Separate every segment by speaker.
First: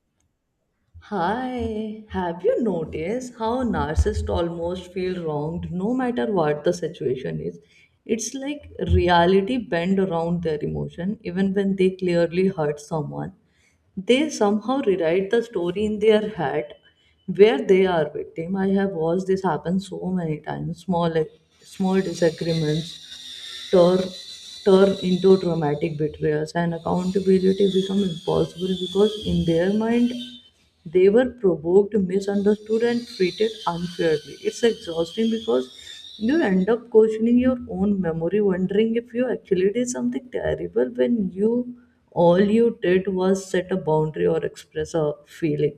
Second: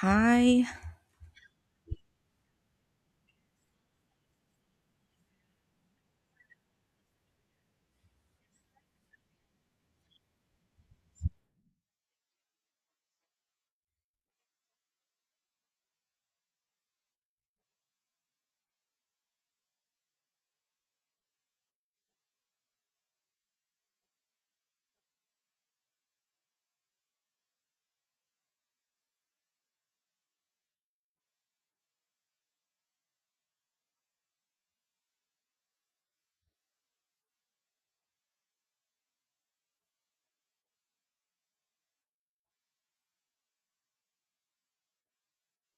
Speaker 1: Hi.
Speaker 2: Hi, have you noticed how narcissists almost feel wronged no matter what the situation is? It's like reality bend around their emotion, even when they clearly hurt someone. They somehow rewrite the story in their head where they are victim. I have watched this happen so many times, small disagreements turn turn into traumatic betrayals, and accountability become impossible because in their mind they were provoked, misunderstood, and treated unfairly. It's exhausting because you end up questioning your own memory, wondering if you actually did something terrible when you all you did was set a boundary or express a feeling.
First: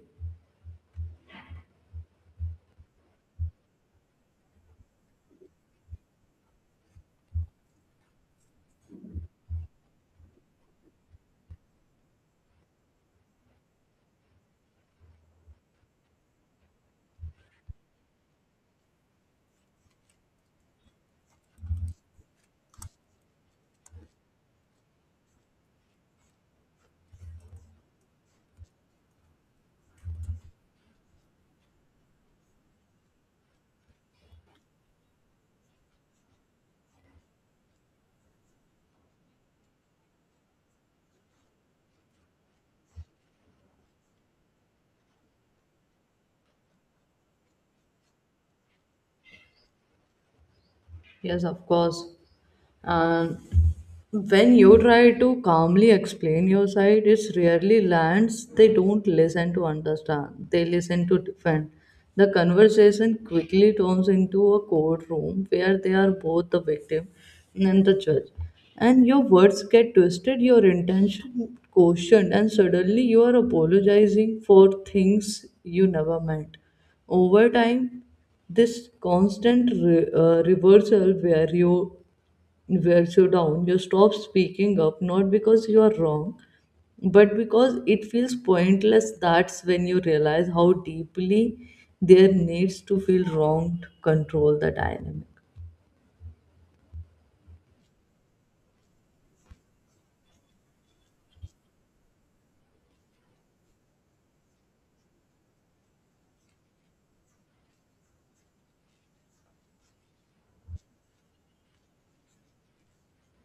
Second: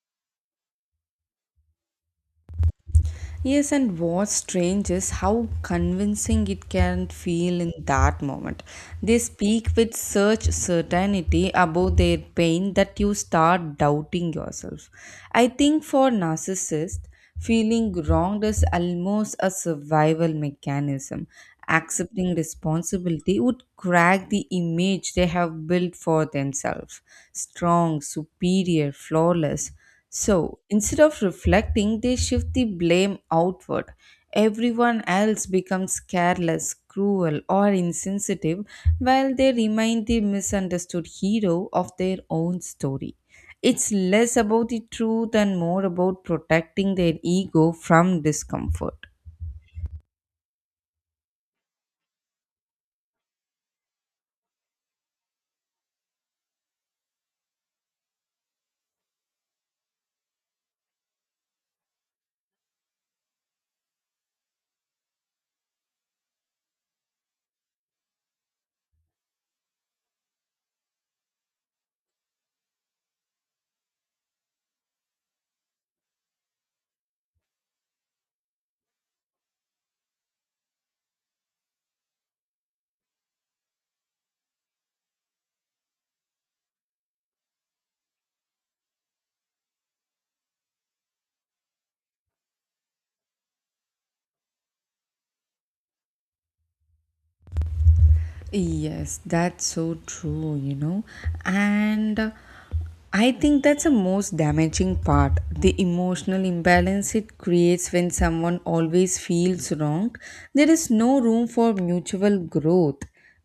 Speaker 1: Yes, and what's strange is how convincing it can feel in that moment. They speak with such certainty about their pain that you start doubting yourself. I think for narcissists, feeling wronged is almost a survival mechanism. Accepting responsibility would crack the image they have built for themselves: strong, superior, flawless. So instead of reflecting, they shift the blame outward. Everyone else becomes careless, cruel, or insensitive, while they remain the misunderstood hero of their own story. It's less about the truth and more about protecting their ego from discomfort.
Speaker 2: Yes, of course. And when you try to calmly explain your side, it's rarely lands. They don't listen to understand, they listen to defend. The conversation quickly turns into a courtroom where they are both the victim and the judge. And your words get twisted, your intention questioned, and suddenly you are apologizing for things you never meant. Over time, this constant reversal where you wears you down, you stop speaking up, not because you are wrong but because it feels pointless. That's when you realize how deeply there needs to feel wrong to control the dynamic.
Speaker 1: Yes, that's so true, And I think that's the most damaging part, the emotional imbalance it creates when someone always feels wrong. There is no room for mutual growth.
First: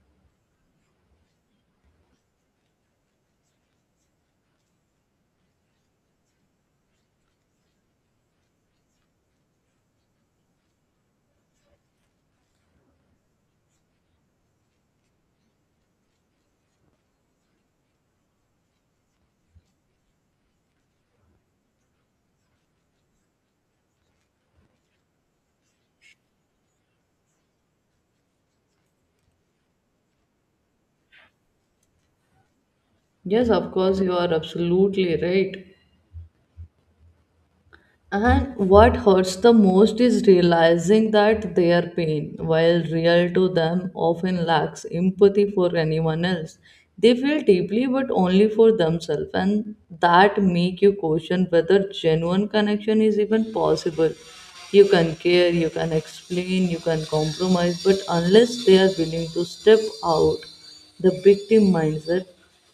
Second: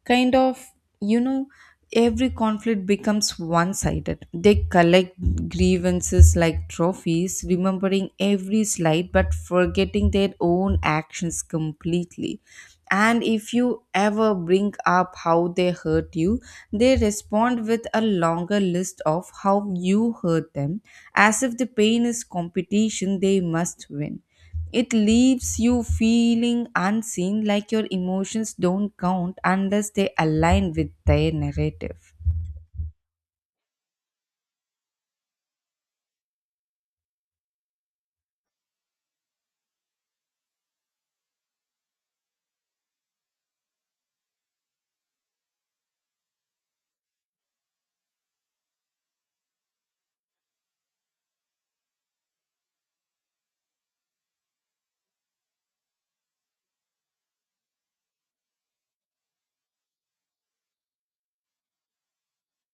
Speaker 1: Kind of, you know every conflict becomes one sided. They collect grievances like trophies, remembering every slight but forgetting their own actions completely. And if you ever bring up how they hurt you, they respond with a longer list of how you hurt them, as if the pain is competition they must win. It leaves you feeling unseen, like your emotions don't count unless they align with their narrative.
Speaker 2: Yes, of course, you are absolutely right. And what hurts the most is realizing that their pain, while real to them, often lacks empathy for anyone else. They feel deeply but only for themselves, and that make you question whether genuine connection is even possible. You can care, you can explain, you can compromise, but unless they are willing to step out the victim mindset,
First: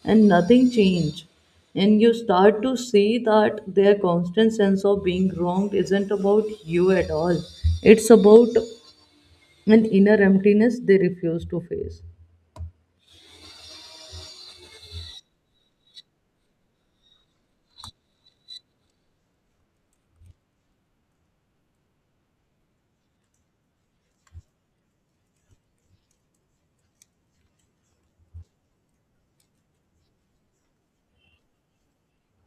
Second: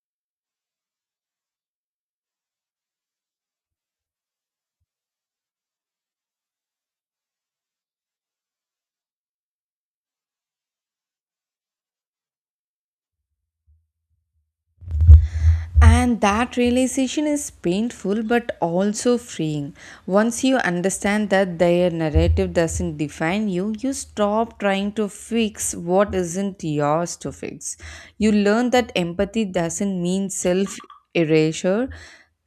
Speaker 2: and nothing changed, and you start to see that their constant sense of being wronged isn't about you at all, it's about an inner emptiness they refuse to face.
Speaker 1: And that realization is painful but also freeing. Once you understand that their narrative doesn't define you, you stop trying to fix what isn't yours to fix. You learn that empathy doesn't mean self erasure.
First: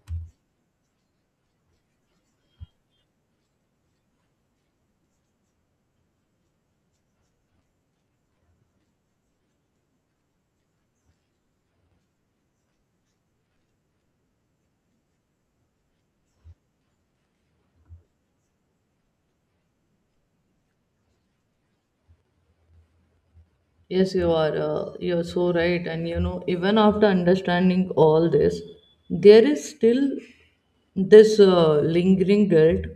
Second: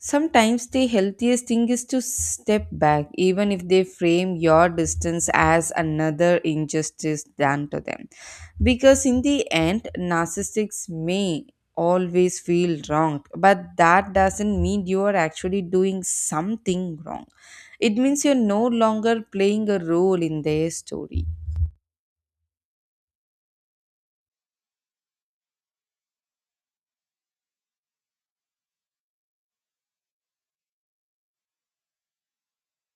Speaker 1: Sometimes the healthiest thing is to step back, even if they frame your distance as another injustice done to them. Because in the end, narcissists may always feel wronged, but that doesn't mean you are actually doing something wrong. It means you're no longer playing a role in their story.
Speaker 2: Yes, you are You're so right, and you know, even after understanding all this, there is still this lingering guilt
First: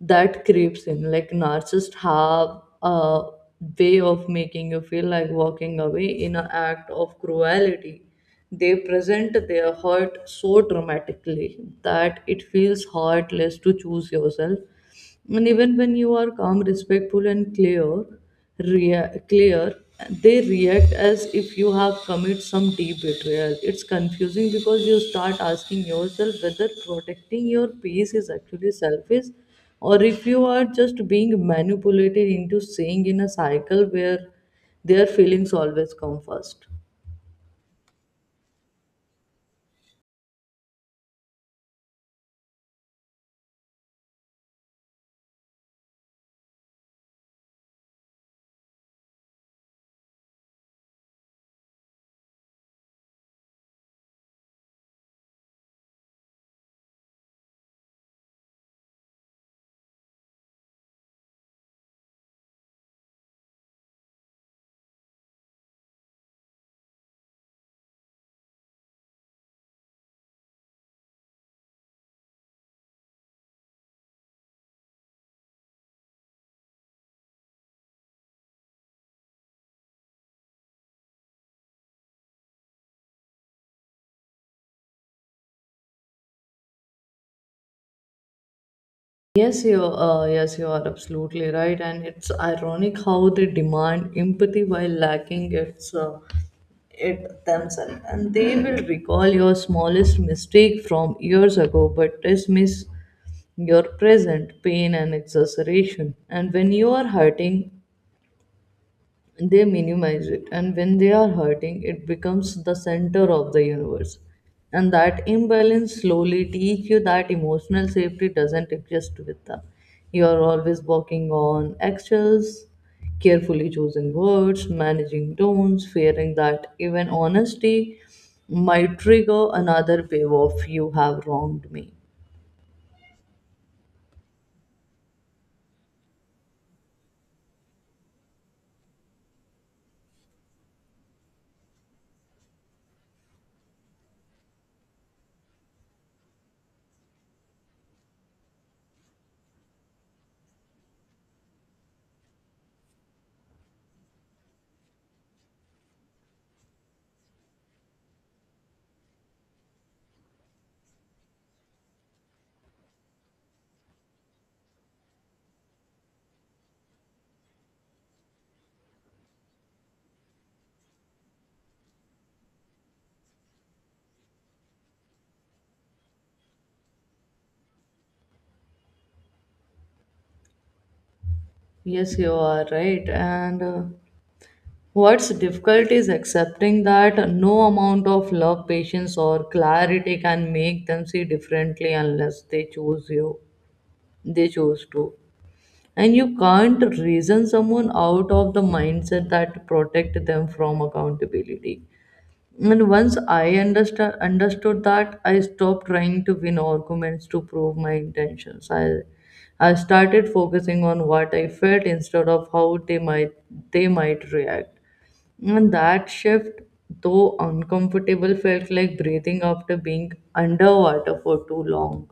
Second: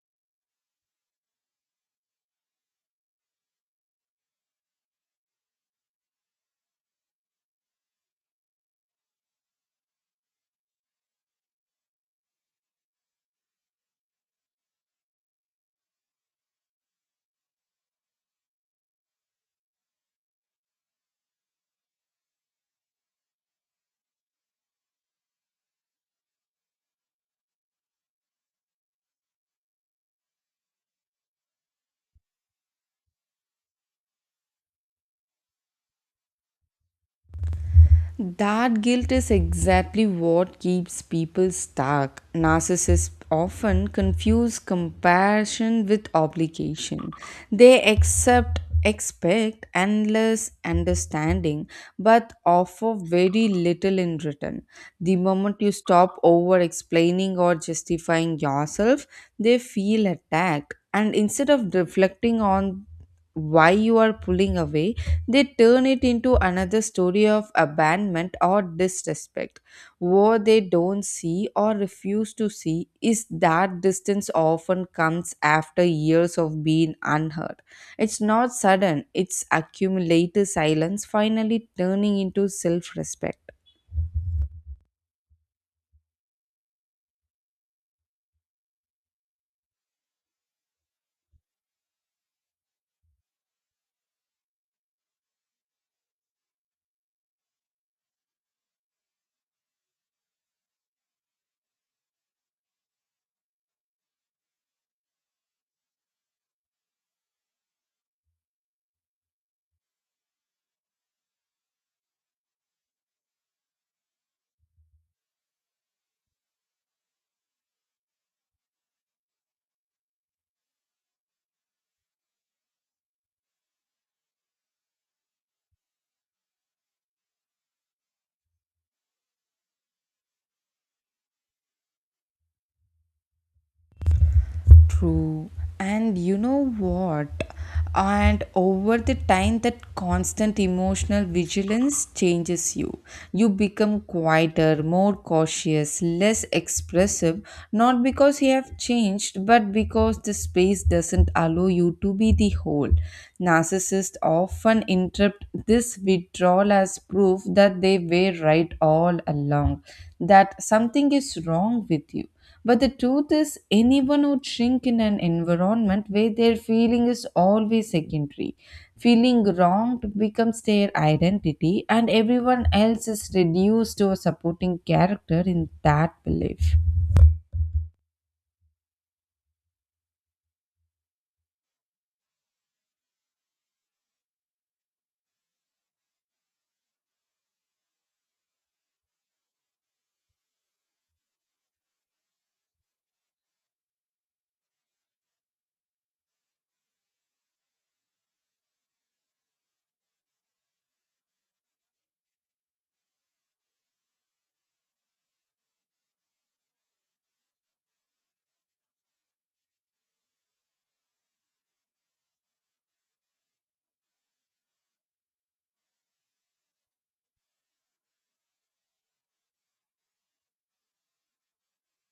Speaker 2: that creeps in. Like narcissists have a way of making you feel like walking away in an act of cruelty. They present their hurt so dramatically that it feels heartless to choose yourself. And even when you are calm, respectful, and clear, clear, they react as if you have committed some deep betrayal. It's confusing because you start asking yourself whether protecting your peace is actually selfish, or if you are just being manipulated into staying in a cycle where their feelings always come first.
Speaker 1: That guilt is exactly what keeps people stuck. Narcissists often confuse compassion with obligation. They accept, expect endless understanding, but offer very little in return. The moment you stop over explaining or justifying yourself, they feel attacked. And instead of reflecting on why you are pulling away, they turn it into another story of abandonment or disrespect. What they don't see or refuse to see is that distance often comes after years of being unheard. It's not sudden, it's accumulated silence finally turning into self respect.
Speaker 2: Yes, you are absolutely right, and it's ironic how they demand empathy while lacking its it themselves, and they will recall your smallest mistake from years ago, but dismiss your present pain and exaggeration. And when you are hurting, they minimize it, and when they are hurting, it becomes the center of the universe. And that imbalance slowly teach you that emotional safety doesn't exist with them. You are always walking on eggshells, carefully choosing words, managing tones, fearing that even honesty might trigger another wave of "you have wronged me."
Speaker 1: True. And you know what? And over the time, that constant emotional vigilance changes you. You become quieter, more cautious, less expressive, not because you have changed, but because the space doesn't allow you to be the whole. Narcissists often interpret this withdrawal as proof that they were right all along, that something is wrong with you. But the truth is, anyone would shrink in an environment where their feeling is always secondary. Feeling wronged becomes their identity, and everyone else is reduced to a supporting character in that belief.
Speaker 2: yes you are right and What's difficult is accepting that no amount of love, patience, or clarity can make them see differently unless they choose you. They choose to. And you can't reason someone out of the mindset that protect them from accountability. And once I understood that, I stopped trying to win arguments to prove my intentions. I started focusing on what I felt instead of how they might react. And that shift, though uncomfortable, felt like breathing after being underwater for too long.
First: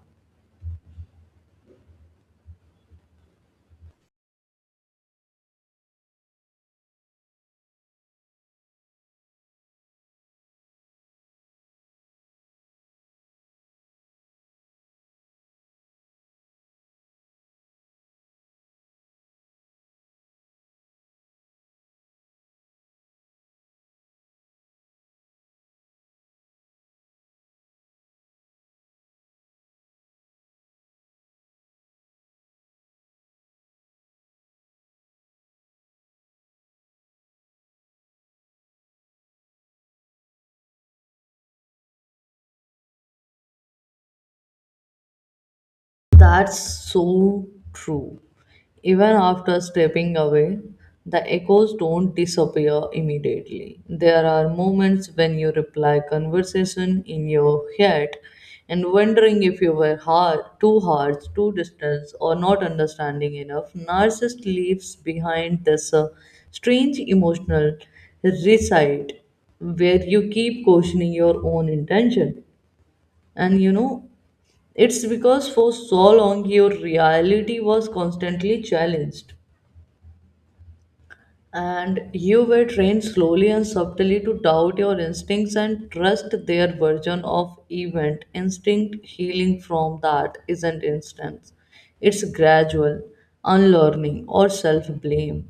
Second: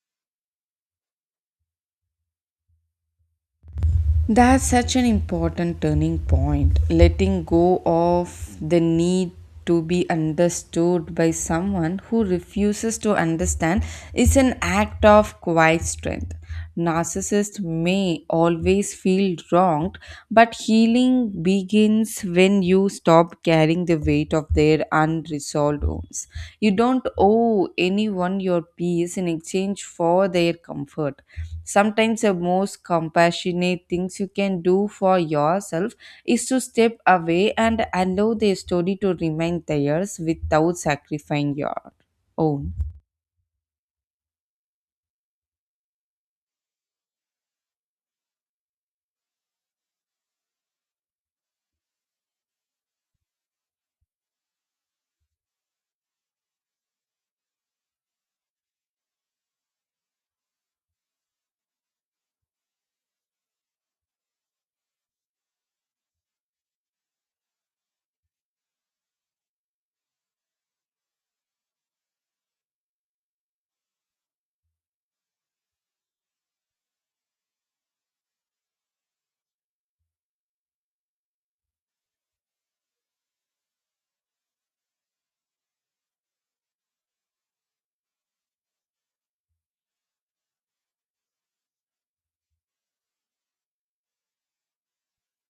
Speaker 1: That's such an important turning point. Letting go of the need to be understood by someone who refuses to understand is an act of quiet strength. Narcissists may always feel wronged, but healing begins when you stop carrying the weight of their unresolved wounds. You don't owe anyone your peace in exchange for their comfort. Sometimes the most compassionate things you can do for yourself is to step away and allow the story to remain theirs without sacrificing your own.
Speaker 2: That's so true. Even after stepping away, the echoes don't disappear immediately. There are moments when you reply conversation in your head and wondering if you were hard, too distant, or not understanding enough. Narcissist leaves behind this strange emotional recite where you keep questioning your own intention. And you know, it's because for so long your reality was constantly challenged, and you were trained slowly and subtly to doubt your instincts and trust their version of event. Instinct healing from that isn't instant, it's gradual unlearning or self blame.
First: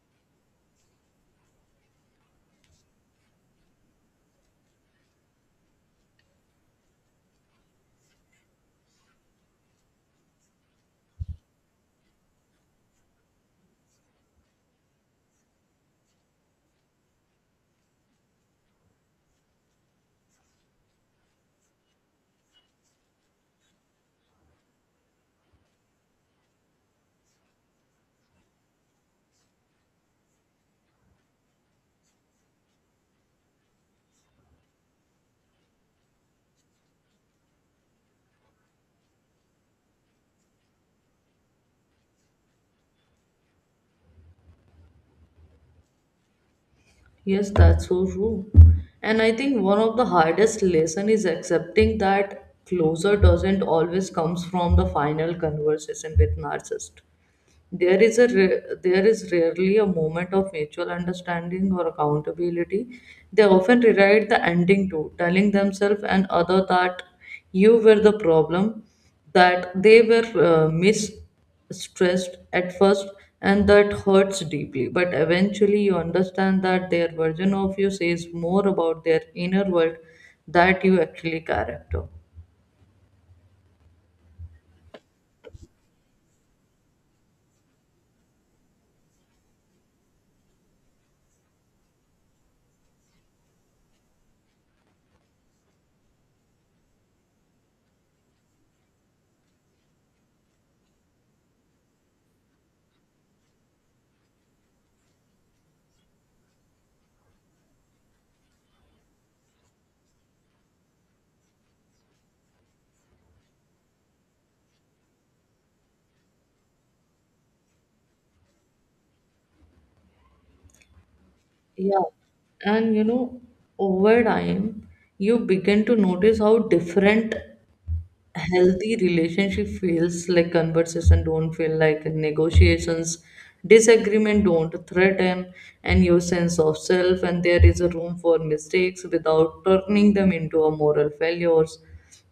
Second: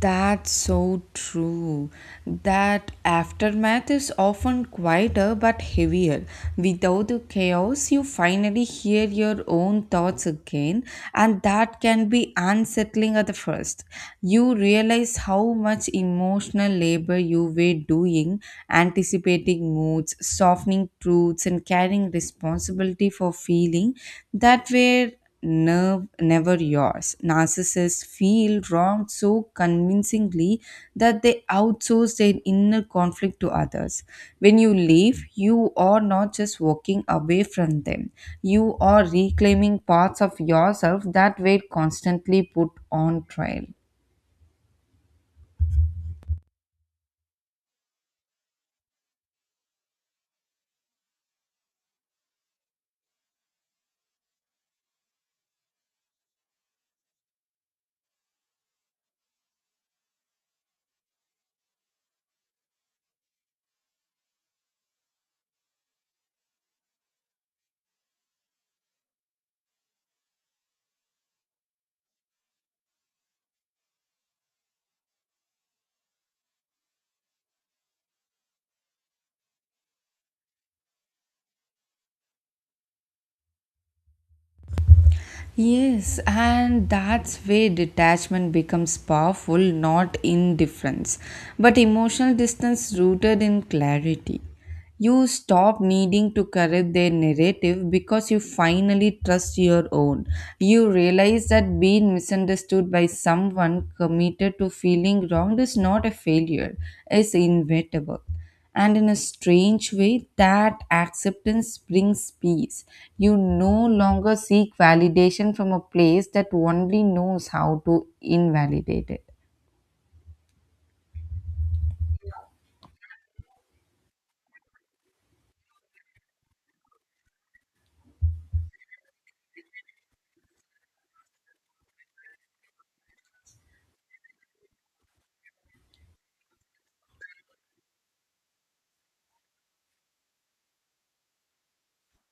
Speaker 1: That's so true. That aftermath is often quieter but heavier. Without the chaos, you finally hear your own thoughts again, and that can be unsettling at the first. You realize how much emotional labor you were doing, anticipating moods, softening truths, and carrying responsibility for feeling that were nerve never yours. Narcissists feel wrong so convincingly that they outsource their inner conflict to others. When you leave, you are not just walking away from them, you are reclaiming parts of yourself that were constantly put on trial.
Speaker 2: Yes, that's so true. And I think one of the hardest lesson is accepting that closure doesn't always comes from the final conversation with narcissist. There is rarely a moment of mutual understanding or accountability. They often rewrite the ending too, telling themselves and other that you were the problem, that they were misstressed at first, and that hurts deeply. But eventually, you understand that their version of you says more about their inner world that you actually character.
Speaker 1: Yes, and that's where detachment becomes powerful, not indifference, but emotional distance rooted in clarity. You stop needing to correct their narrative because you finally trust your own. You realize that being misunderstood by someone committed to feeling wronged is not a failure, it's inevitable. And in a strange way, that acceptance brings peace. You no longer seek validation from a place that only knows how to invalidate it.
Speaker 2: Yeah. And you know, over time, you begin to notice how different healthy relationship feels. Like conversation don't feel like negotiations, disagreement don't threaten and your sense of self, and there is a room for mistakes without turning them into a moral failures.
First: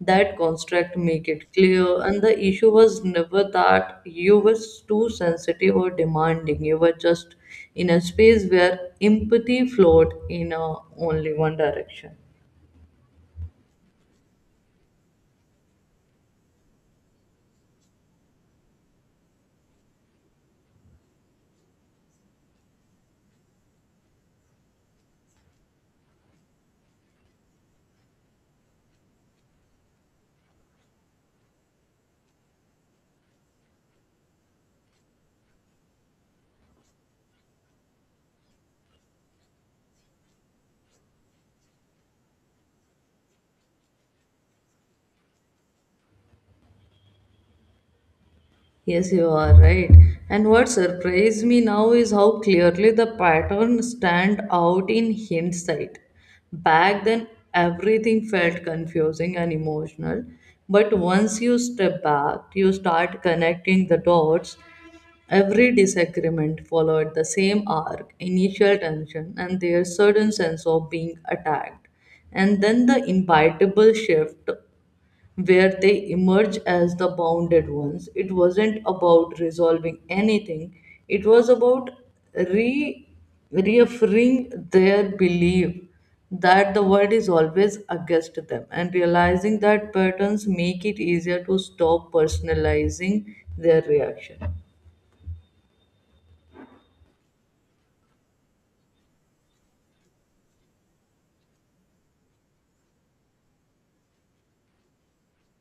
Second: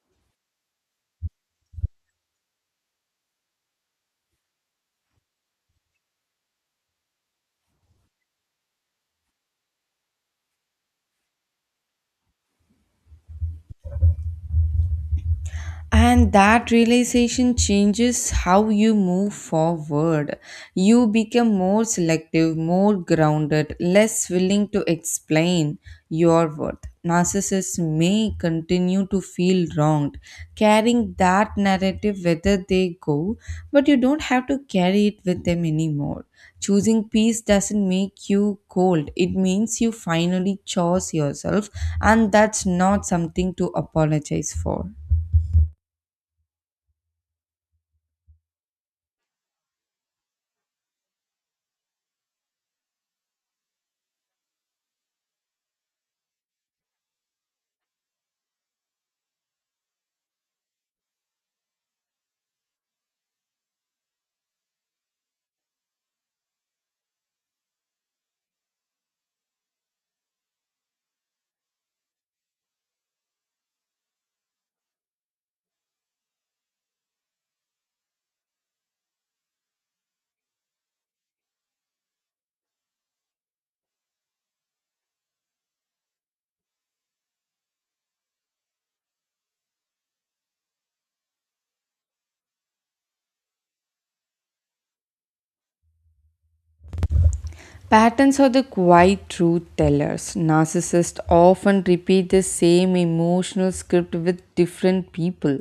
Speaker 2: That construct make it clear and the issue was never that you were too sensitive or demanding, you were just in a space where empathy flowed in a, only one direction.
Speaker 1: And that realization changes how you move forward. You become more selective, more grounded, less willing to explain your worth. Narcissists may continue to feel wronged, carrying that narrative whether they go, but you don't have to carry it with them anymore. Choosing peace doesn't make you cold, it means you finally chose yourself, and that's not something to apologize for.
Speaker 2: Yes, you are right. And what surprised me now is how clearly the pattern stand out in hindsight. Back then, everything felt confusing and emotional. But once you step back, you start connecting the dots. Every disagreement followed the same arc, initial tension, and their sudden sense of being attacked. And then the inevitable shift where they emerge as the bounded ones. It wasn't about resolving anything, it was about re- reaffirming their belief that the world is always against them, and realizing that patterns make it easier to stop personalizing their reaction.
Speaker 1: Patterns are the quiet truth tellers. Narcissists often repeat the same emotional script with different people,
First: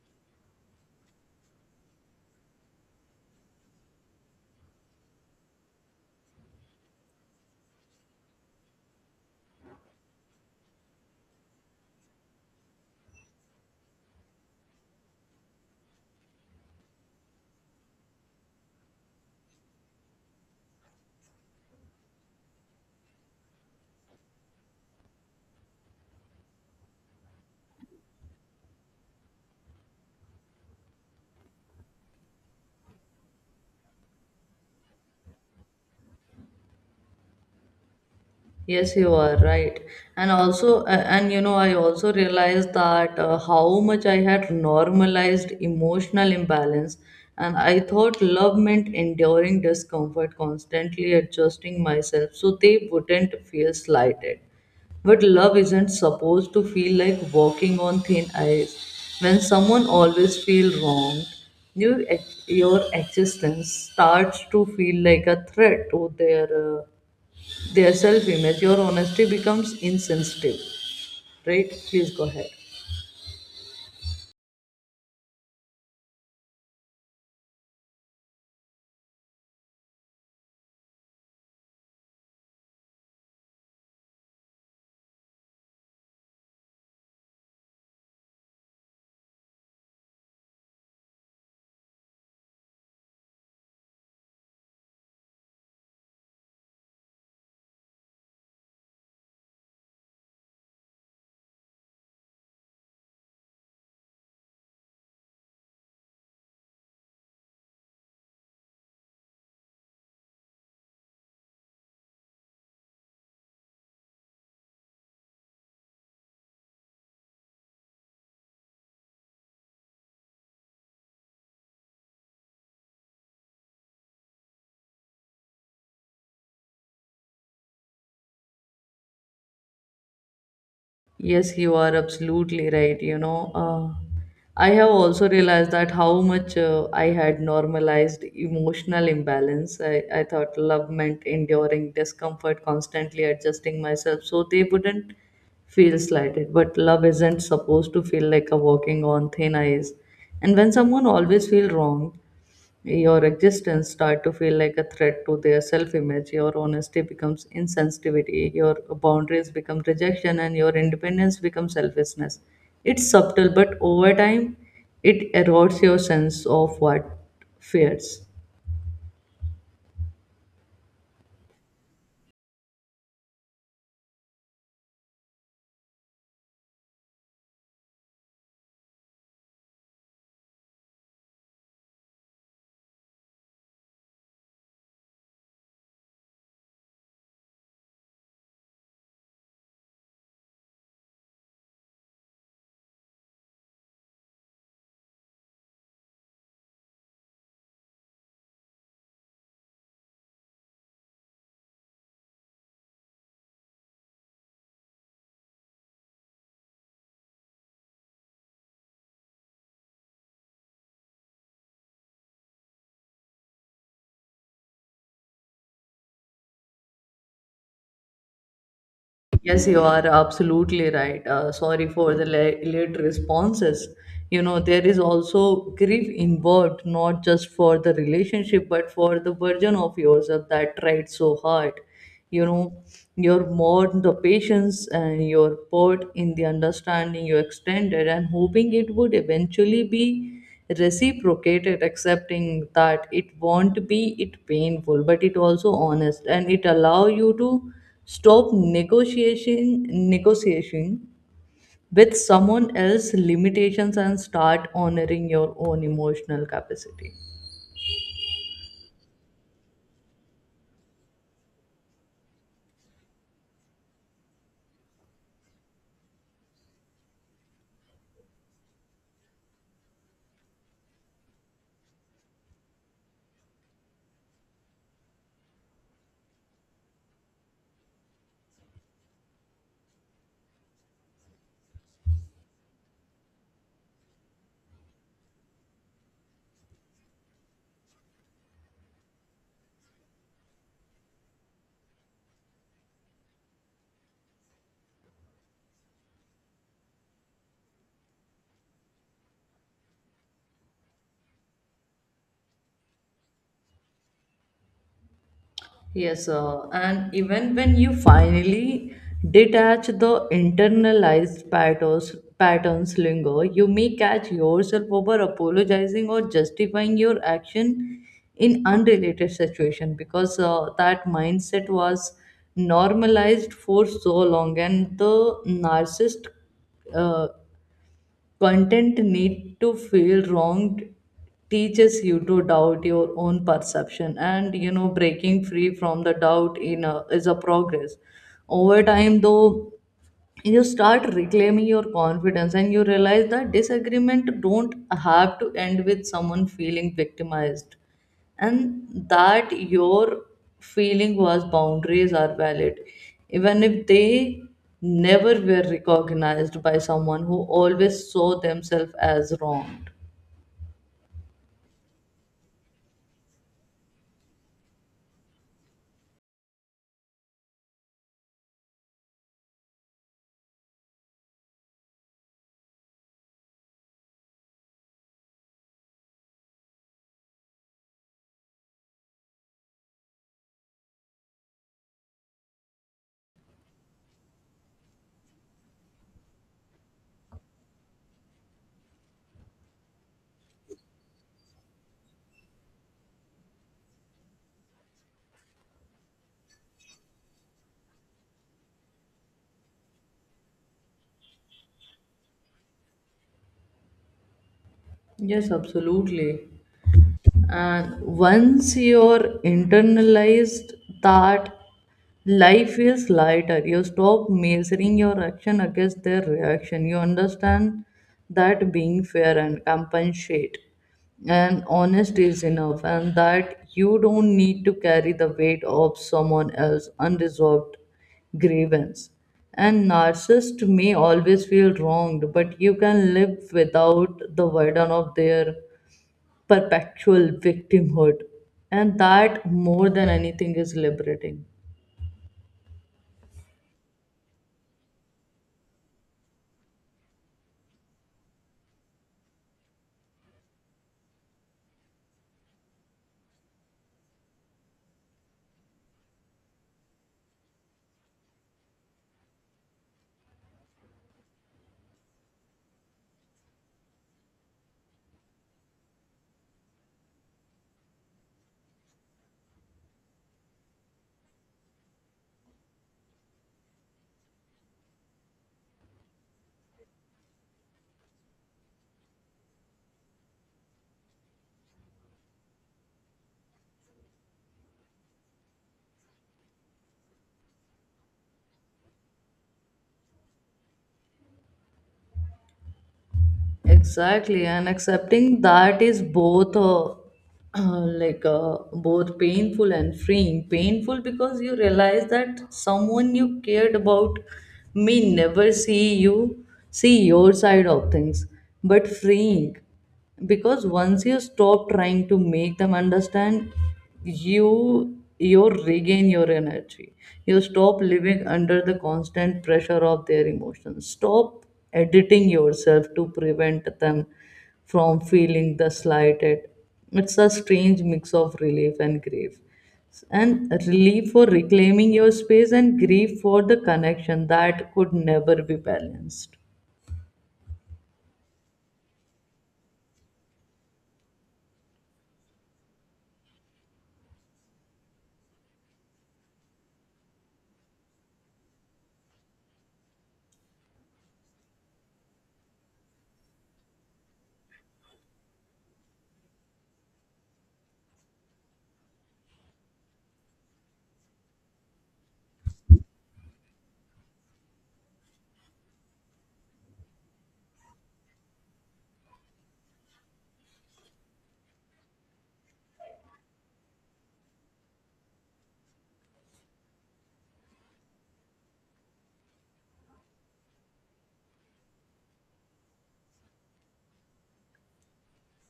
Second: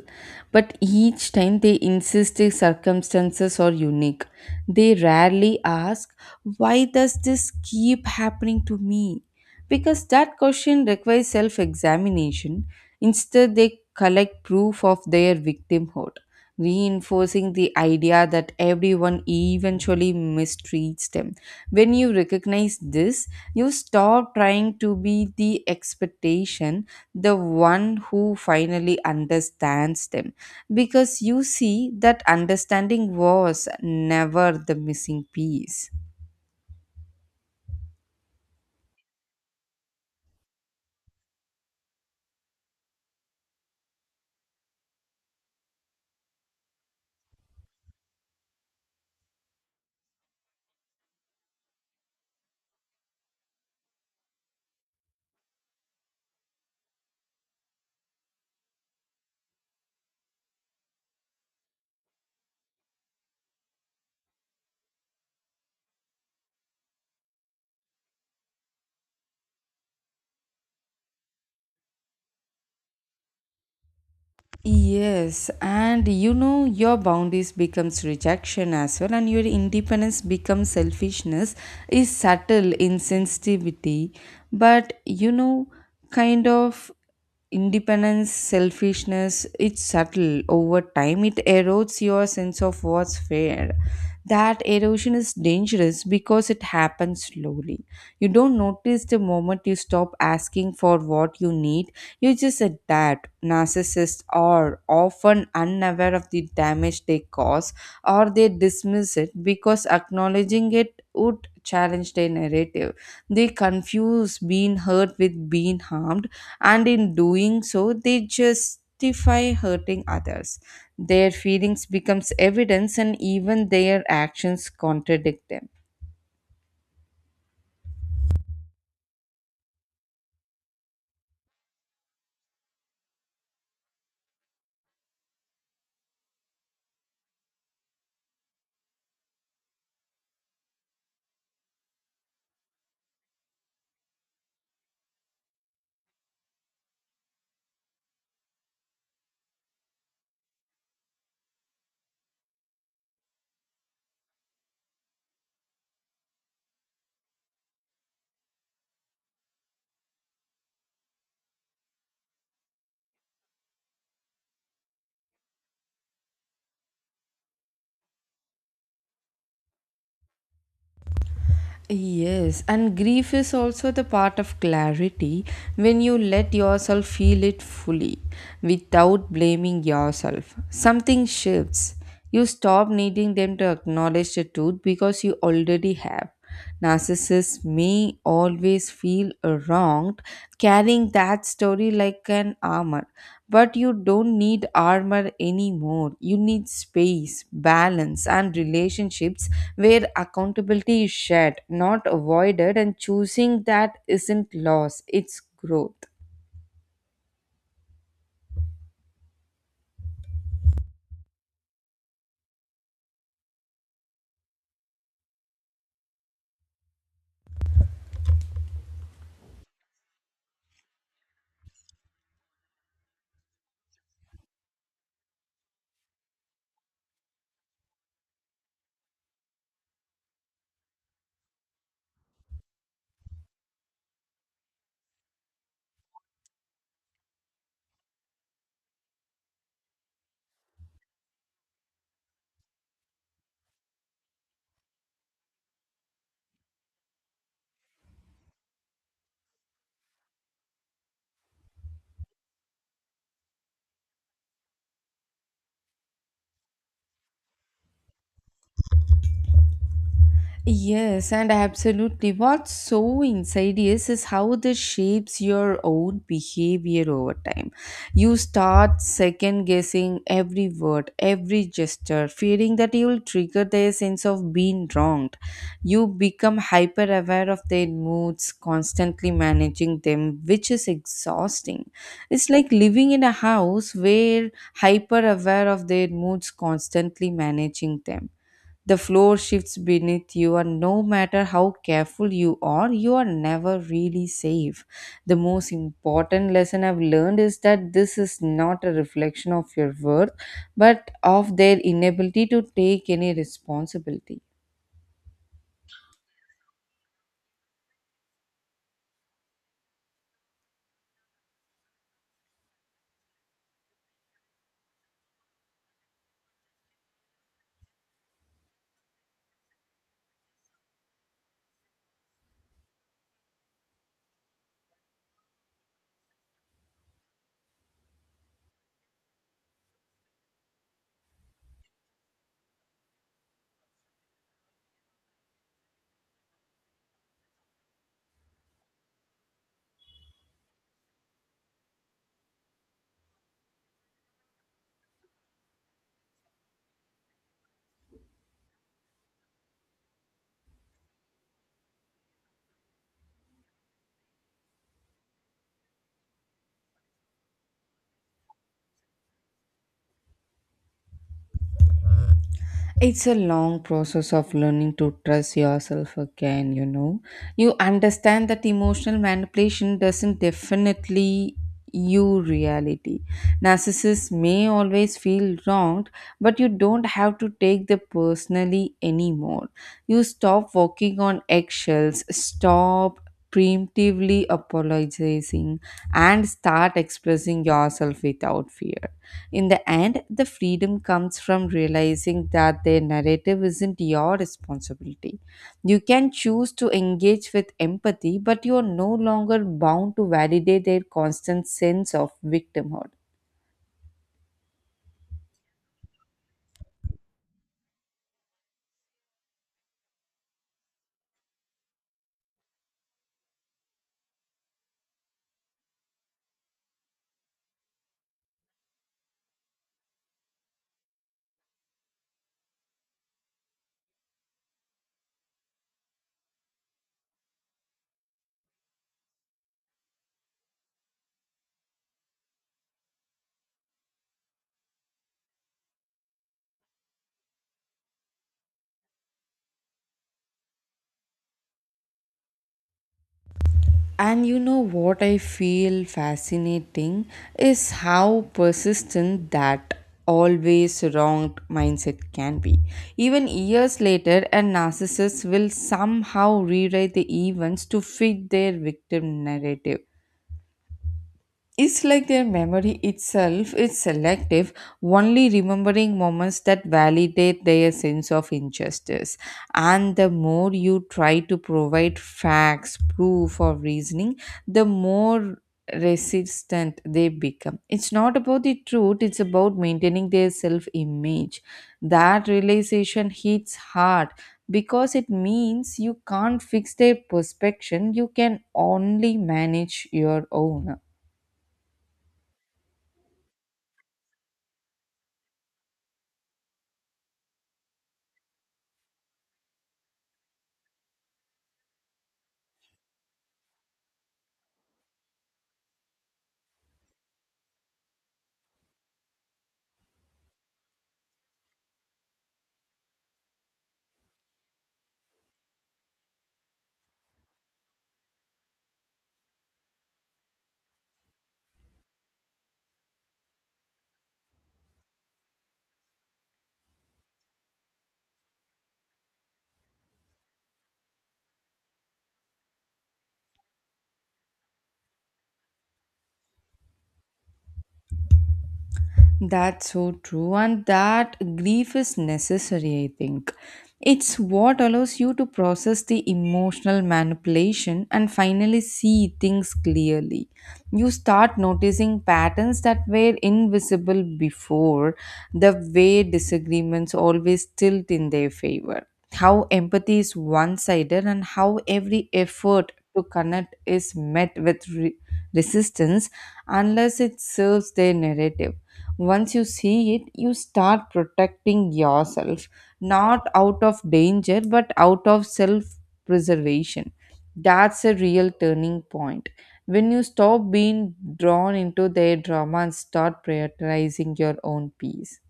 Speaker 1: but each time they insist the circumstances are unique. They rarely ask, "Why does this keep happening to me?" Because that question requires self examination. Instead, they collect proof of their victimhood, reinforcing the idea that everyone eventually mistreats them. When you recognize this, you stop trying to be the expectation, the one who finally understands them, because you see that understanding was never the missing piece.
Speaker 2: Yes, you are right. And you know, I also realized that how much I had normalized emotional imbalance. And I thought love meant enduring discomfort, constantly adjusting myself so they wouldn't feel slighted. But love isn't supposed to feel like walking on thin ice. When someone always feels wronged, your existence starts to feel like a threat to their self image, your honesty becomes insensitive, right? Please go ahead.
Speaker 1: Yes, and you know, your boundaries becomes rejection as well, and your independence becomes selfishness, is subtle insensitivity, but kind of independence, selfishness, it's subtle over time. It erodes your sense of what's fair. That erosion is dangerous because it happens slowly. You don't notice the moment you stop asking for what you need. You just said that narcissists are often unaware of the damage they cause, or they dismiss it because acknowledging it would challenge their narrative. They confuse being hurt with being harmed, and in doing so, they justify hurting others. Their feelings becomes evidence and even their actions contradict them.
Speaker 2: Yes, you are absolutely right. I have also realized that how much I had normalized emotional imbalance. I thought love meant enduring discomfort, constantly adjusting myself so they wouldn't feel slighted. But love isn't supposed to feel like a walking on thin ice. And when someone always feels wronged, your existence start to feel like a threat to their self-image, your honesty becomes insensitivity, your boundaries become rejection, and your independence becomes selfishness. It's subtle, but over time it erodes your sense of what fears.
Speaker 1: Yes, and grief is also the part of clarity. When you let yourself feel it fully without blaming yourself, something shifts. You stop needing them to acknowledge the truth because you already have. Narcissists may always feel wronged, carrying that story like an armor. But you don't need armor anymore. You need space, balance, and relationships where accountability is shared, not avoided, and choosing that isn't loss, it's growth.
Speaker 2: Yes, you are absolutely right. Sorry for the late responses. You know, there is also grief involved, not just for the relationship, but for the version of yourself that tried so hard. You know, your mourn the patience and your put in the understanding you extended and hoping it would eventually be reciprocated. Accepting that it won't be it painful, but it also honest, and it allow you to stop negotiation with someone else's limitations and start honoring your own emotional capacity.
Speaker 1: Yes, and absolutely. What's so insidious is how this shapes your own behavior over time. You start second guessing every word, every gesture, fearing that you will trigger their sense of being wronged. You become hyper aware of their moods, constantly managing them, which is exhausting. It's like living in a house where hyper aware of their moods, constantly managing them, the floor shifts beneath you, and no matter how careful you are never really safe. The most important lesson I've learned is that this is not a reflection of your worth, but of their inability to take any responsibility.
Speaker 2: Yes, sir. And even when you finally detach, the internalized patterns linger. You may catch yourself over apologizing or justifying your action in unrelated situation, because that mindset was normalized for so long, and the narcissist uh, content need to feel wronged teaches you to doubt your own perception. And you know, breaking free from the doubt in a, is a progress. Over time though, you start reclaiming your confidence, and you realize that disagreement don't have to end with someone feeling victimized, and that your feeling was boundaries are valid, even if they never were recognized by someone who always saw themselves as wronged.
Speaker 1: It's a long process of learning to trust yourself again, you know. You understand that emotional manipulation doesn't definitely you reality. Narcissists may always feel wronged, but you don't have to take them personally anymore. You stop walking on eggshells, stop preemptively apologizing, and start expressing yourself without fear. In the end, the freedom comes from realizing that their narrative isn't your responsibility. You can choose to engage with empathy, but you are no longer bound to validate their constant sense of victimhood.
Speaker 2: Yes, absolutely. And once you're internalized that, life is lighter. You stop measuring your action against their reaction. You understand that being fair and compensate and honest is enough, and that you don't need to carry the weight of someone else's unresolved grievance. And narcissist may always feel wronged, but you can live without the burden of their perpetual victimhood. And that, more than anything, is liberating.
Speaker 1: And you know what I feel fascinating is how persistent that always wrong mindset can be. Even years later, a narcissist will somehow rewrite the events to fit their victim narrative. It's like their memory itself is selective, only remembering moments that validate their sense of injustice. And the more you try to provide facts, proof, or reasoning, the more resistant they become. It's not about the truth, it's about maintaining their self image. That realization hits hard because it means you can't fix their perception, you can only manage your own.
Speaker 2: Exactly, and accepting that is both both painful and freeing. Painful because you realize that someone you cared about may never see your side of things, but freeing because once you stop trying to make them understand, you you regain your energy. You stop living under the constant pressure of their emotions, stop editing yourself to prevent them from feeling the slighted. It's a strange mix of relief and grief, and relief for reclaiming your space, and grief for the connection that could never be balanced.
Speaker 1: That's so true, and that grief is necessary, I think. It's what allows you to process the emotional manipulation and finally see things clearly. You start noticing patterns that were invisible before, the way disagreements always tilt in their favor, how empathy is one sided, and how every effort to connect is met with resistance unless it serves their narrative. Once you see it, you start protecting yourself, not out of danger but out of self preservation. That's a real turning point, when you stop being drawn into their drama and start prioritizing your own peace.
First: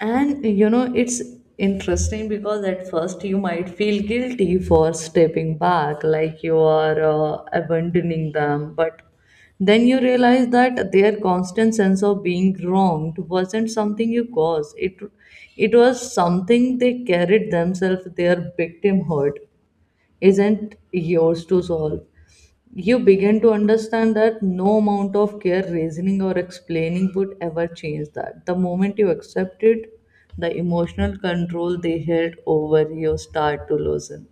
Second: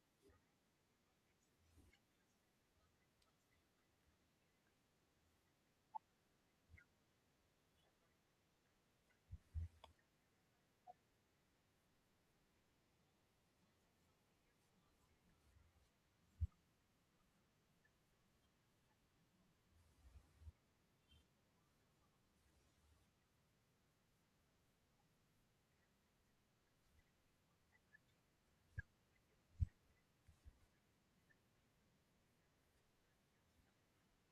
Speaker 2: And you know, it's interesting because at first you might feel guilty for stepping back, like you are abandoning them. But then you realize that their constant sense of being wronged wasn't something you caused. It was something they carried themselves. Their victimhood isn't yours to solve. You begin to understand that no amount of care, reasoning, or explaining would ever change that. The moment you accept it, the emotional control they held over you start to loosen.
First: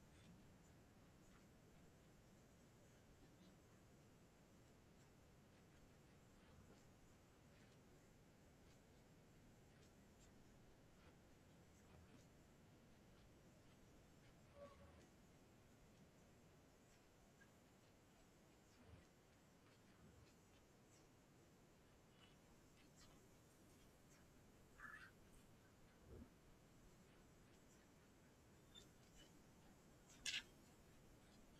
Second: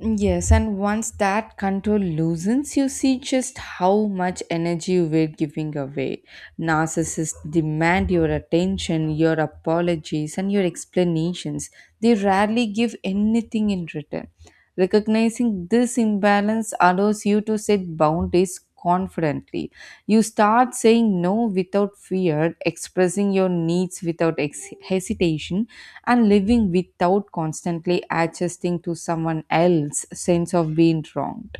Speaker 1: Yes, and once that control loosens, you see just how much energy you are giving away. Narcissists demand your attention, your apologies, and your explanations. They rarely give anything in return. Recognizing this imbalance allows you to set boundaries confidently. You start saying no without fear, expressing your needs without hesitation, and living without constantly adjusting to someone else's sense of being wronged.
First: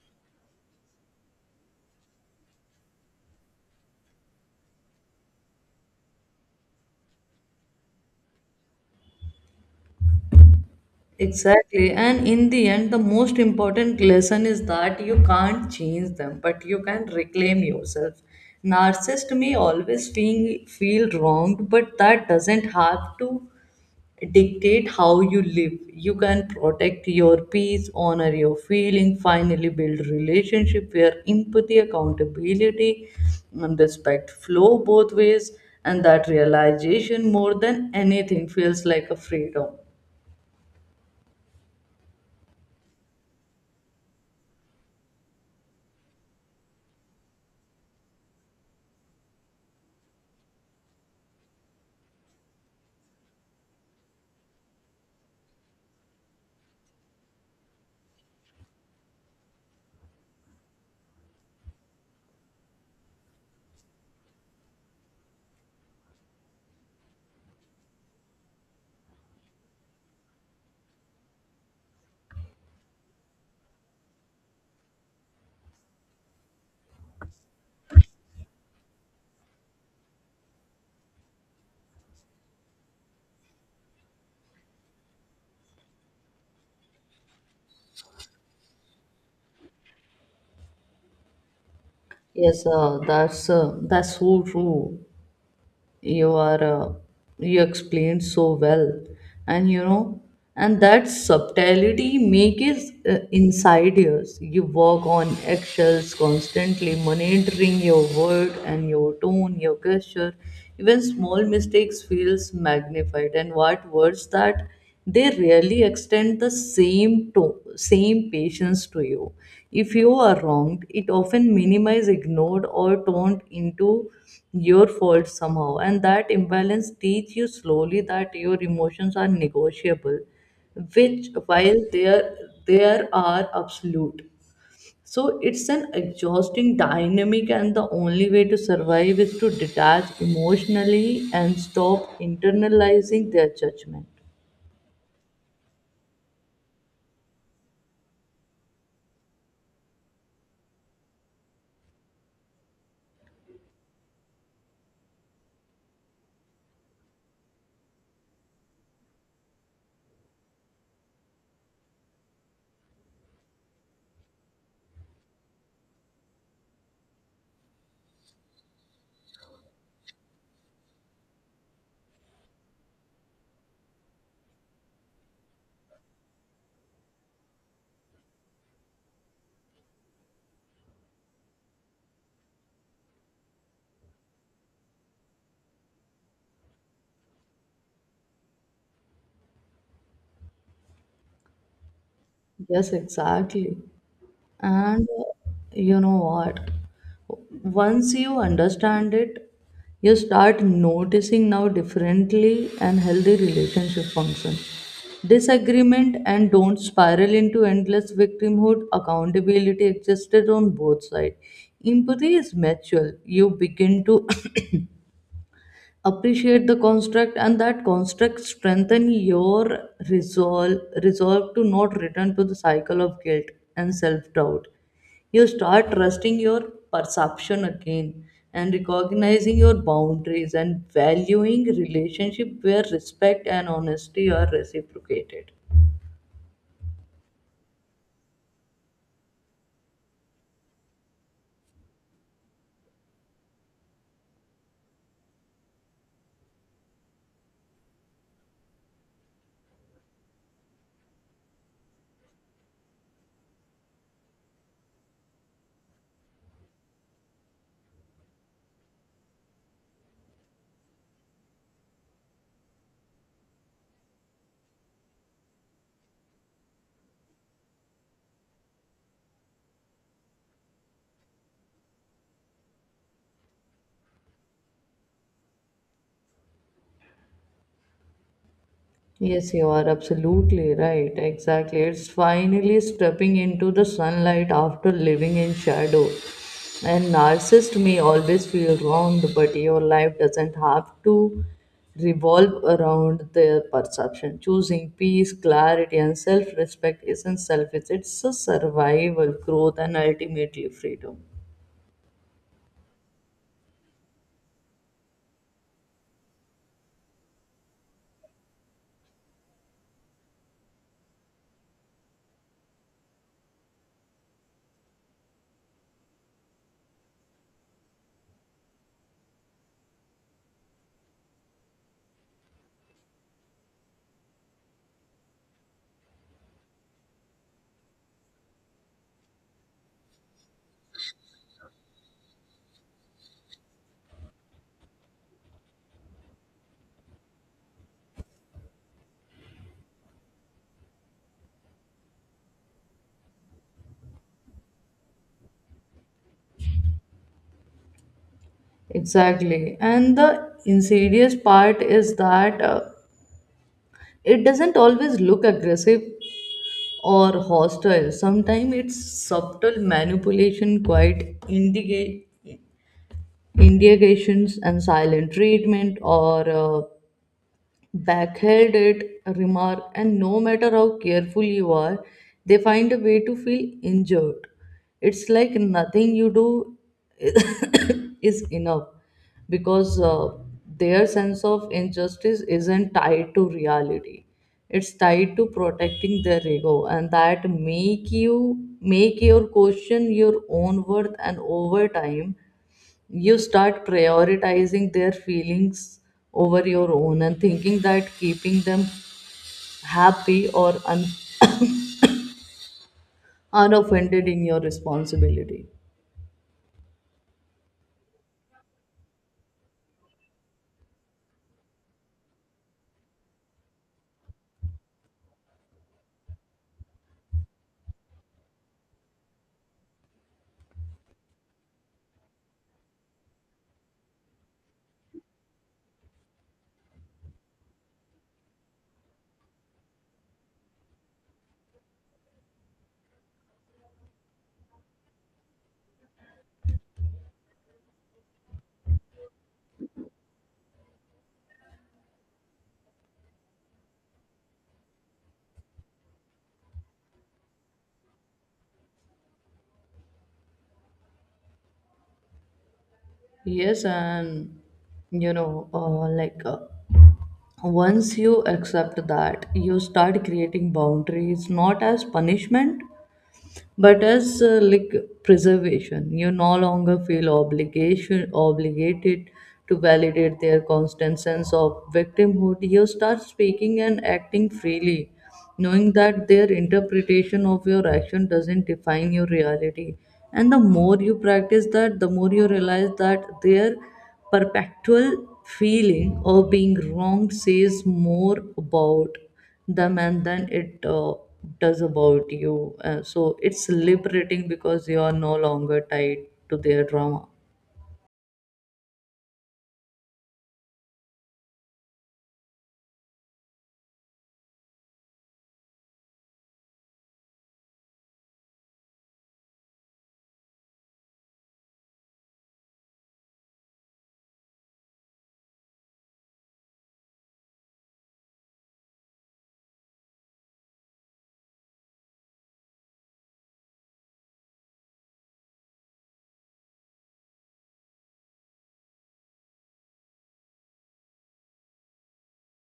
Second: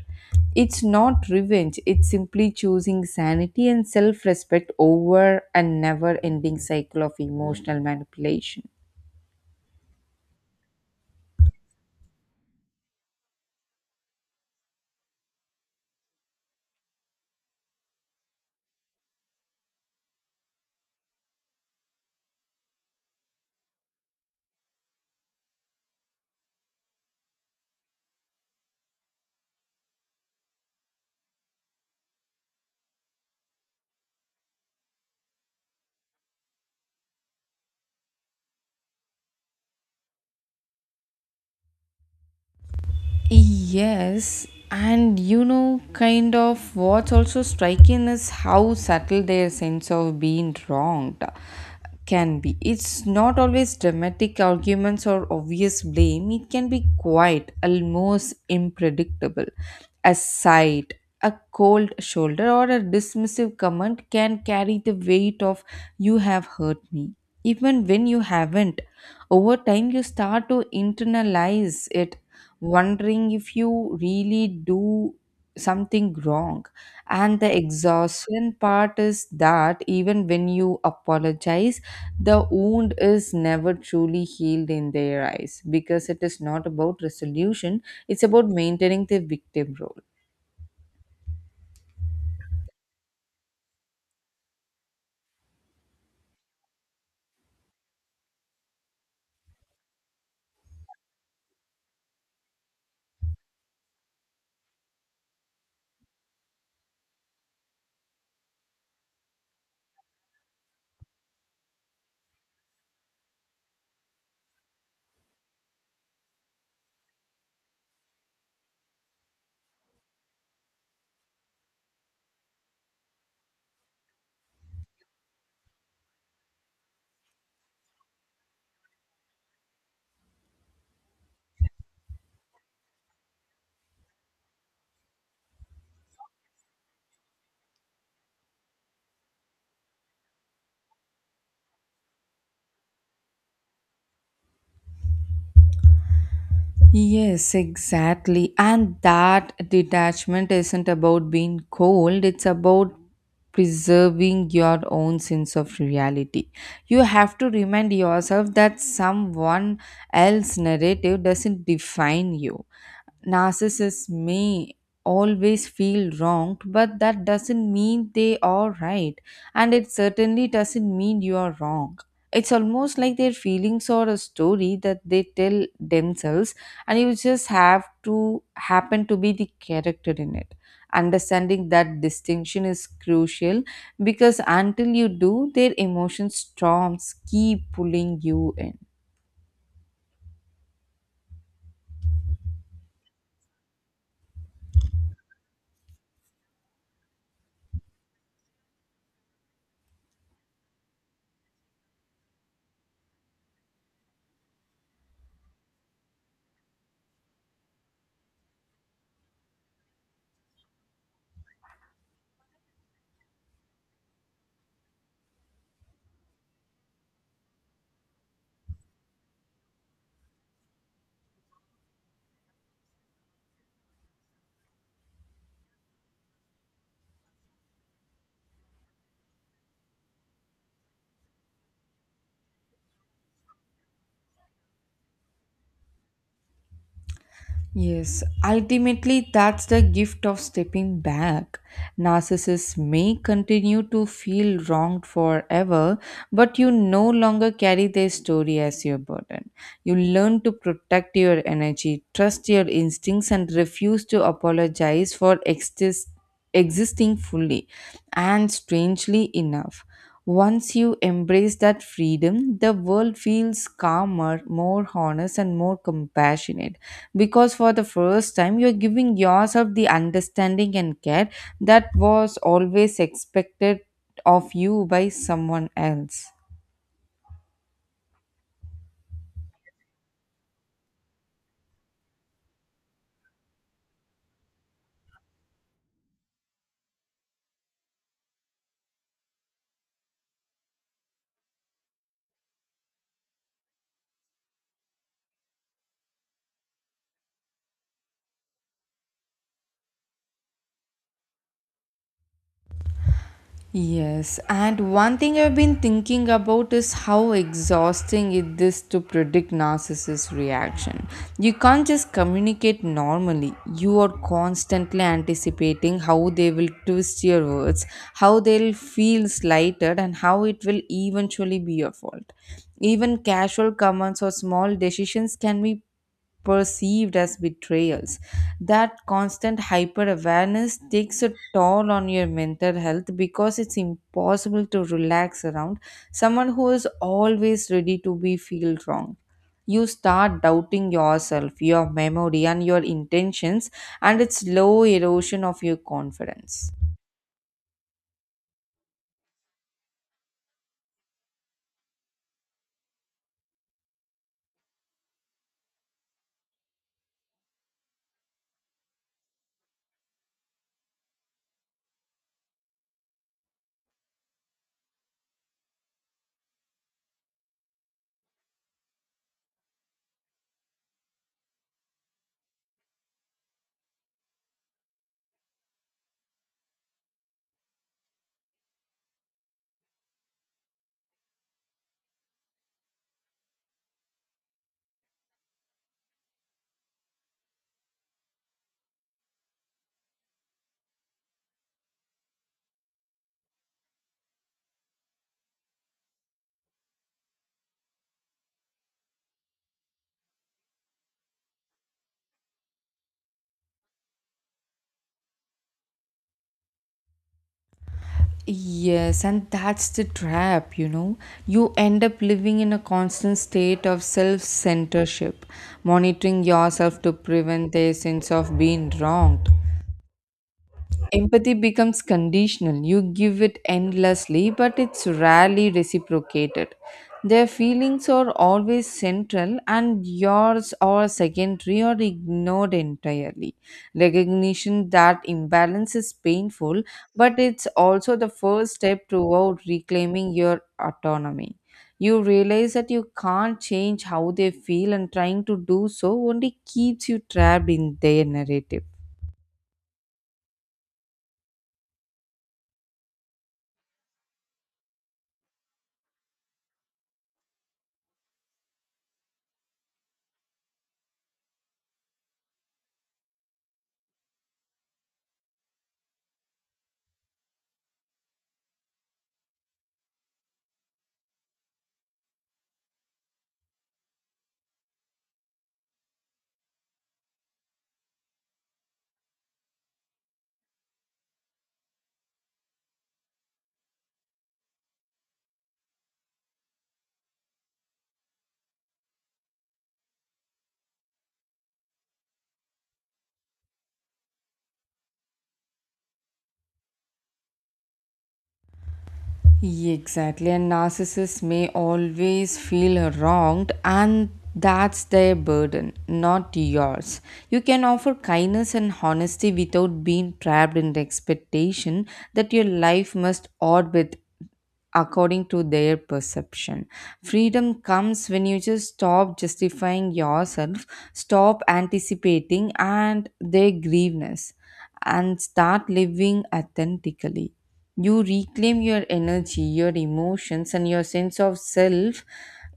Speaker 1: It's not revenge, it's simply choosing sanity and self respect over a never ending cycle of emotional manipulation.
Speaker 2: Exactly. And in the end, the most important lesson is that you can't change them, but you can reclaim yourself. Narcissist may always feel wronged, but that doesn't have to dictate how you live. You can protect your peace, honor your feeling, finally build relationship where empathy, accountability, and respect flow both ways. And that realization, more than anything, feels like a freedom.
Speaker 1: Yes, and you know, what's also striking is how subtle their sense of being wronged can be. It's not always dramatic arguments or obvious blame, it can be quiet, almost impredict,able. A sight, a cold shoulder, or a dismissive comment can carry the weight of "you have hurt me," even when you haven't. Over time, you start to internalize it, wondering if you really do something wrong. And the exhaustion part is that even when you apologize, the wound is never truly healed in their eyes because it is not about resolution, it's about maintaining the victim role.
Speaker 2: Yes, that's so true. You are you explained so well, and you know, and that subtlety make is insidious. You work on eggshells constantly, monitoring your word and your tone, your gesture. Even small mistakes feels magnified, and what worse that they really extend the same to same patience to you. If you are wronged, it often minimized, ignored, or turned into your fault somehow, and that imbalance teach you slowly that your emotions are negotiable, which while there are absolute. So it's an exhausting dynamic, and the only way to survive is to detach emotionally and stop internalizing their judgment.
Speaker 1: Yes, exactly. And that detachment isn't about being cold, it's about preserving your own sense of reality. You have to remind yourself that someone else's narrative doesn't define you. Narcissists may always feel wronged, but that doesn't mean they are right, and it certainly doesn't mean you are wrong. It's almost like their feelings are a story that they tell themselves and you just have to happen to be the character in it. Understanding that distinction is crucial, because until you do, their emotion storms keep pulling you in.
Speaker 2: Yes, exactly. And you know what? Once you understand it, you start noticing now differently and healthy relationship function. Disagreement and don't spiral into endless victimhood. Accountability existed on both sides. Empathy is mutual. You begin to appreciate the construct, and that construct strengthen your resolve to not return to the cycle of guilt and self-doubt. You start trusting your perception again and recognizing your boundaries and valuing relationship where respect and honesty are reciprocated.
Speaker 1: Yes, ultimately, that's the gift of stepping back. Narcissists may continue to feel wronged forever, but you no longer carry their story as your burden. You learn to protect your energy, trust your instincts, and refuse to apologize for existing fully. And strangely enough, once you embrace that freedom, the world feels calmer, more honest, and more compassionate, because for the first time you're giving yourself the understanding and care that was always expected of you by someone else.
Speaker 2: Yes, you are absolutely right. Exactly. It's finally stepping into the sunlight after living in shadow. And narcissist may always feel wronged, but your life doesn't have to revolve around their perception. Choosing peace, clarity, and self respect isn't selfish, it's a survival, growth, and ultimately freedom.
Speaker 1: Yes, and one thing I've been thinking about is how exhausting it is to predict narcissist reaction. You can't just communicate normally. You are constantly anticipating how they will twist your words, how they'll feel slighted, and how it will eventually be your fault. Even casual comments or small decisions can be perceived as betrayals. That constant hyper awareness takes a toll on your mental health because it's impossible to relax around someone who is always ready to be feel wrong. You start doubting yourself, your memory, and your intentions, and it's slow erosion of your confidence.
Speaker 2: Exactly. And the insidious part is that it doesn't always look aggressive or hostile. Sometimes it's subtle manipulation, quiet indications, and silent treatment, or backhanded remark, and no matter how careful you are, they find a way to feel injured. It's like nothing you do is enough, because their sense of injustice isn't tied to reality. It's tied to protecting their ego, and that make you make your question your own worth, and over time you start prioritizing their feelings over your own and thinking that keeping them happy or unoffended in your responsibility.
Speaker 1: Yes, and that's the trap, you know. You end up living in a constant state of self censorship, monitoring yourself to prevent a sense of being wronged. Empathy becomes conditional. You give it endlessly, but it's rarely reciprocated. Their feelings are always central, and yours are secondary or ignored entirely. Recognition that imbalance is painful, but it's also the first step toward reclaiming your autonomy. You realize that you can't change how they feel, and trying to do so only keeps you trapped in their narrative.
Speaker 2: Yes, and you know, once you accept that, you start creating boundaries, not as punishment but as like preservation. You no longer feel obligation obligated to validate their constant sense of victimhood. You start speaking and acting freely, knowing that their interpretation of your action doesn't define your reality. And the more you practice that, the more you realize that their perpetual feeling of being wrong says more about them and then it does about you. So it's liberating, because you are no longer tied to their drama.
Speaker 1: Yeah, exactly, and narcissists may always feel wronged, and that's their burden, not yours. You can offer kindness and honesty without being trapped in the expectation that your life must orbit according to their perception. Freedom comes when you just stop justifying yourself, stop anticipating and their grievances, and start living authentically. You reclaim your energy, your emotions, and your sense of self.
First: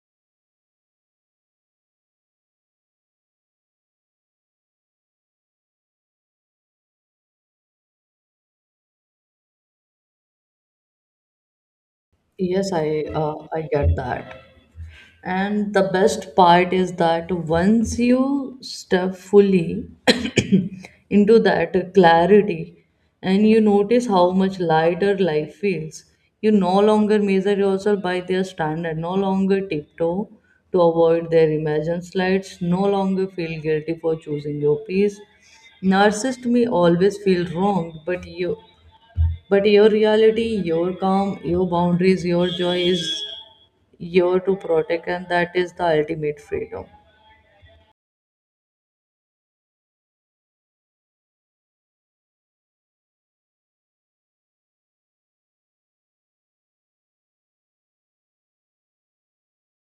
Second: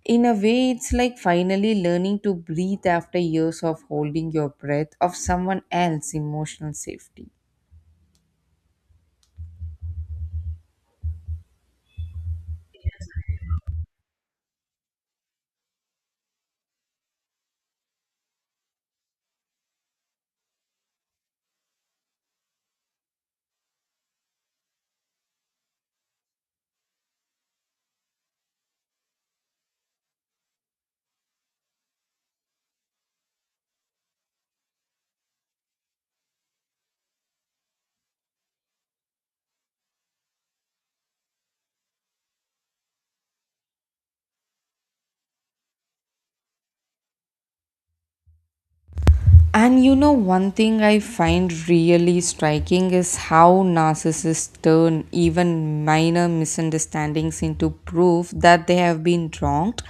Speaker 1: In a way, it's like finally learning to breathe after years of holding your breath of someone else's emotional safety.
Speaker 2: Yes, I get that. And the best part is that once you step fully into that clarity and you notice how much lighter life feels, you no longer measure yourself by their standard, no longer tiptoe to avoid their imagined slides, no longer feel guilty for choosing your peace. Narcissist may always feel wrong, but you but your reality, your calm, your boundaries, your joy is you're to protect, and that is the ultimate freedom.
Speaker 1: And you know, one thing I find really striking is how narcissists turn even minor misunderstandings into proof that they have been wronged.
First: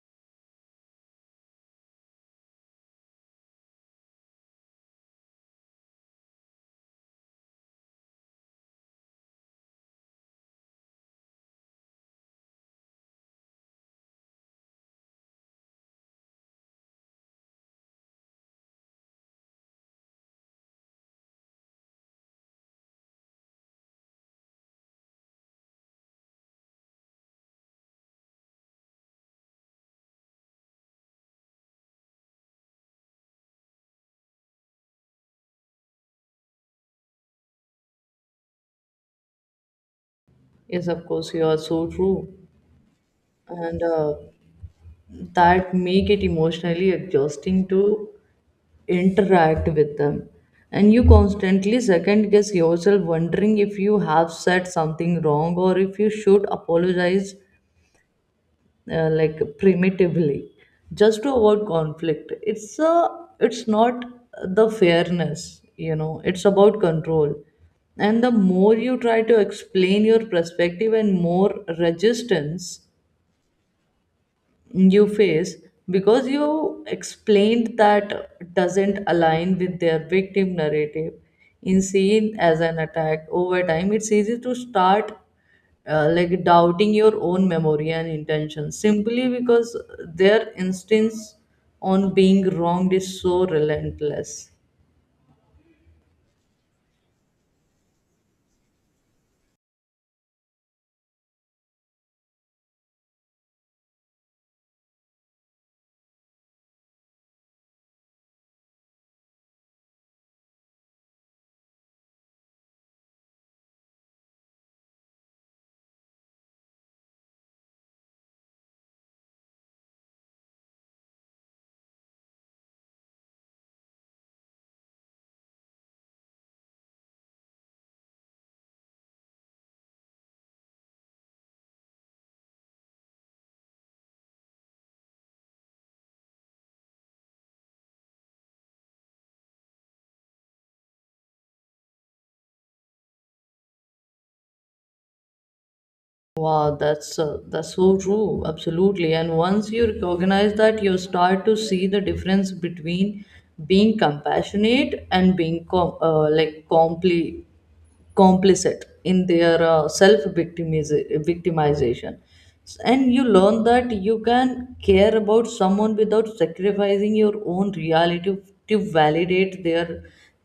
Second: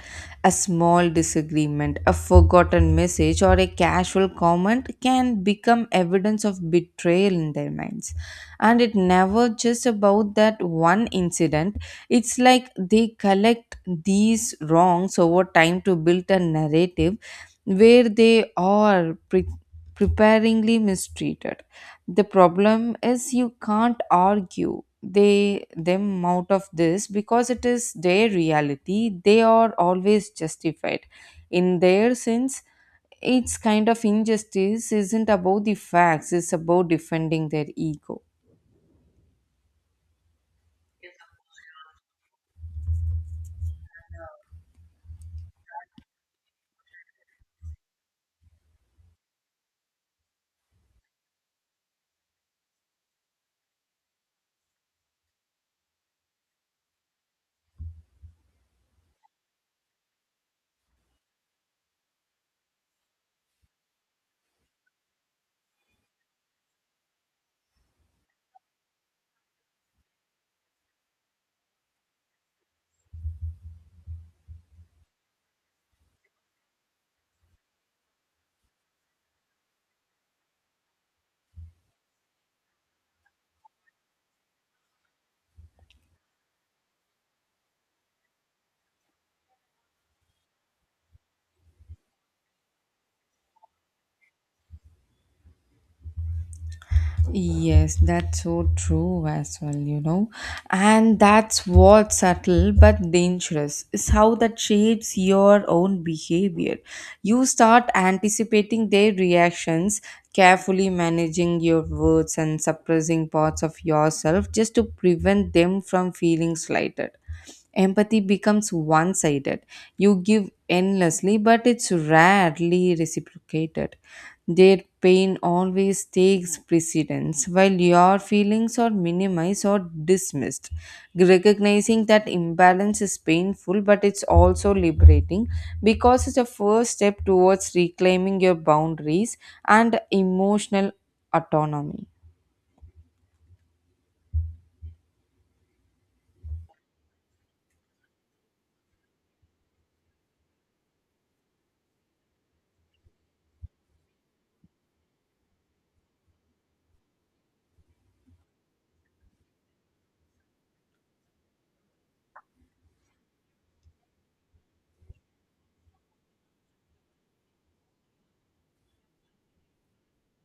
Speaker 1: A small disagreement, a forgotten message, or a casual comment can become evidence of betrayal in their minds. And it never just about that one incident, it's like they collect these wrongs over time to build a narrative where they are preparingly mistreated. The problem is you can't argue they them out of this because it is their reality. They are always justified in their sense. It's kind of injustice isn't about the facts; it's about defending their ego.
Speaker 2: Yes, of course, you are so true. And that make it emotionally exhausting to interact with them. And you constantly second guess yourself, wondering if you have said something wrong or if you should apologize, like primitively, just to avoid conflict. It's not the fairness, you know, it's about control. And the more you try to explain your perspective, and more resistance you face, because you explained that doesn't align with their victim narrative, in seen as an attack. Over time, it's easy to start like doubting your own memory and intention, simply because their instincts on being wronged is so relentless.
Speaker 1: Yes, that's so true as well, you know. And that's what's subtle but dangerous is how that shapes your own behavior. You start anticipating their reactions, carefully managing your words and suppressing parts of yourself just to prevent them from feeling slighted. Empathy becomes one sided. You give endlessly, but it's rarely reciprocated. Their pain always takes precedence, while your feelings are minimized or dismissed. Recognizing that imbalance is painful, but it's also liberating because it's a first step towards reclaiming your boundaries and emotional autonomy.
Speaker 2: Wow, that's so true. Absolutely. And once you recognize that, you start to see the difference between being compassionate and being complicit in their self victimization, and you learn that you can care about someone without sacrificing your own reality to validate their.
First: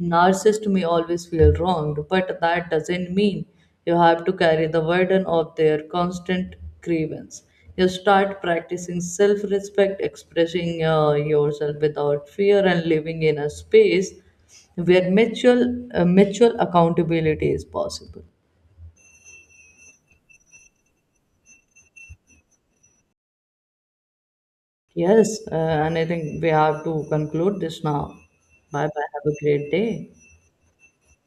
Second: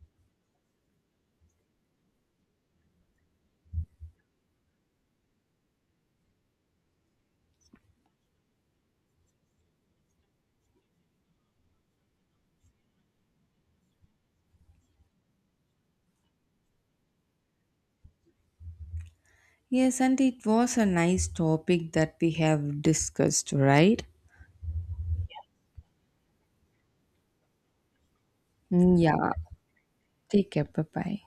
Speaker 2: Narcissist may always feel wronged, but that doesn't mean you have to carry the burden of their constant grievance. You start practicing self-respect, expressing yourself without fear, and living in a space where mutual accountability is possible.
Speaker 1: Yes, and it was a nice topic that we have discussed, right?
Speaker 2: Yes, and I think we have to conclude this now. Bye
Speaker 1: Hm,
Speaker 2: bye.
Speaker 1: ja,
Speaker 2: Have a great day.
Speaker 1: die ik heb erbij.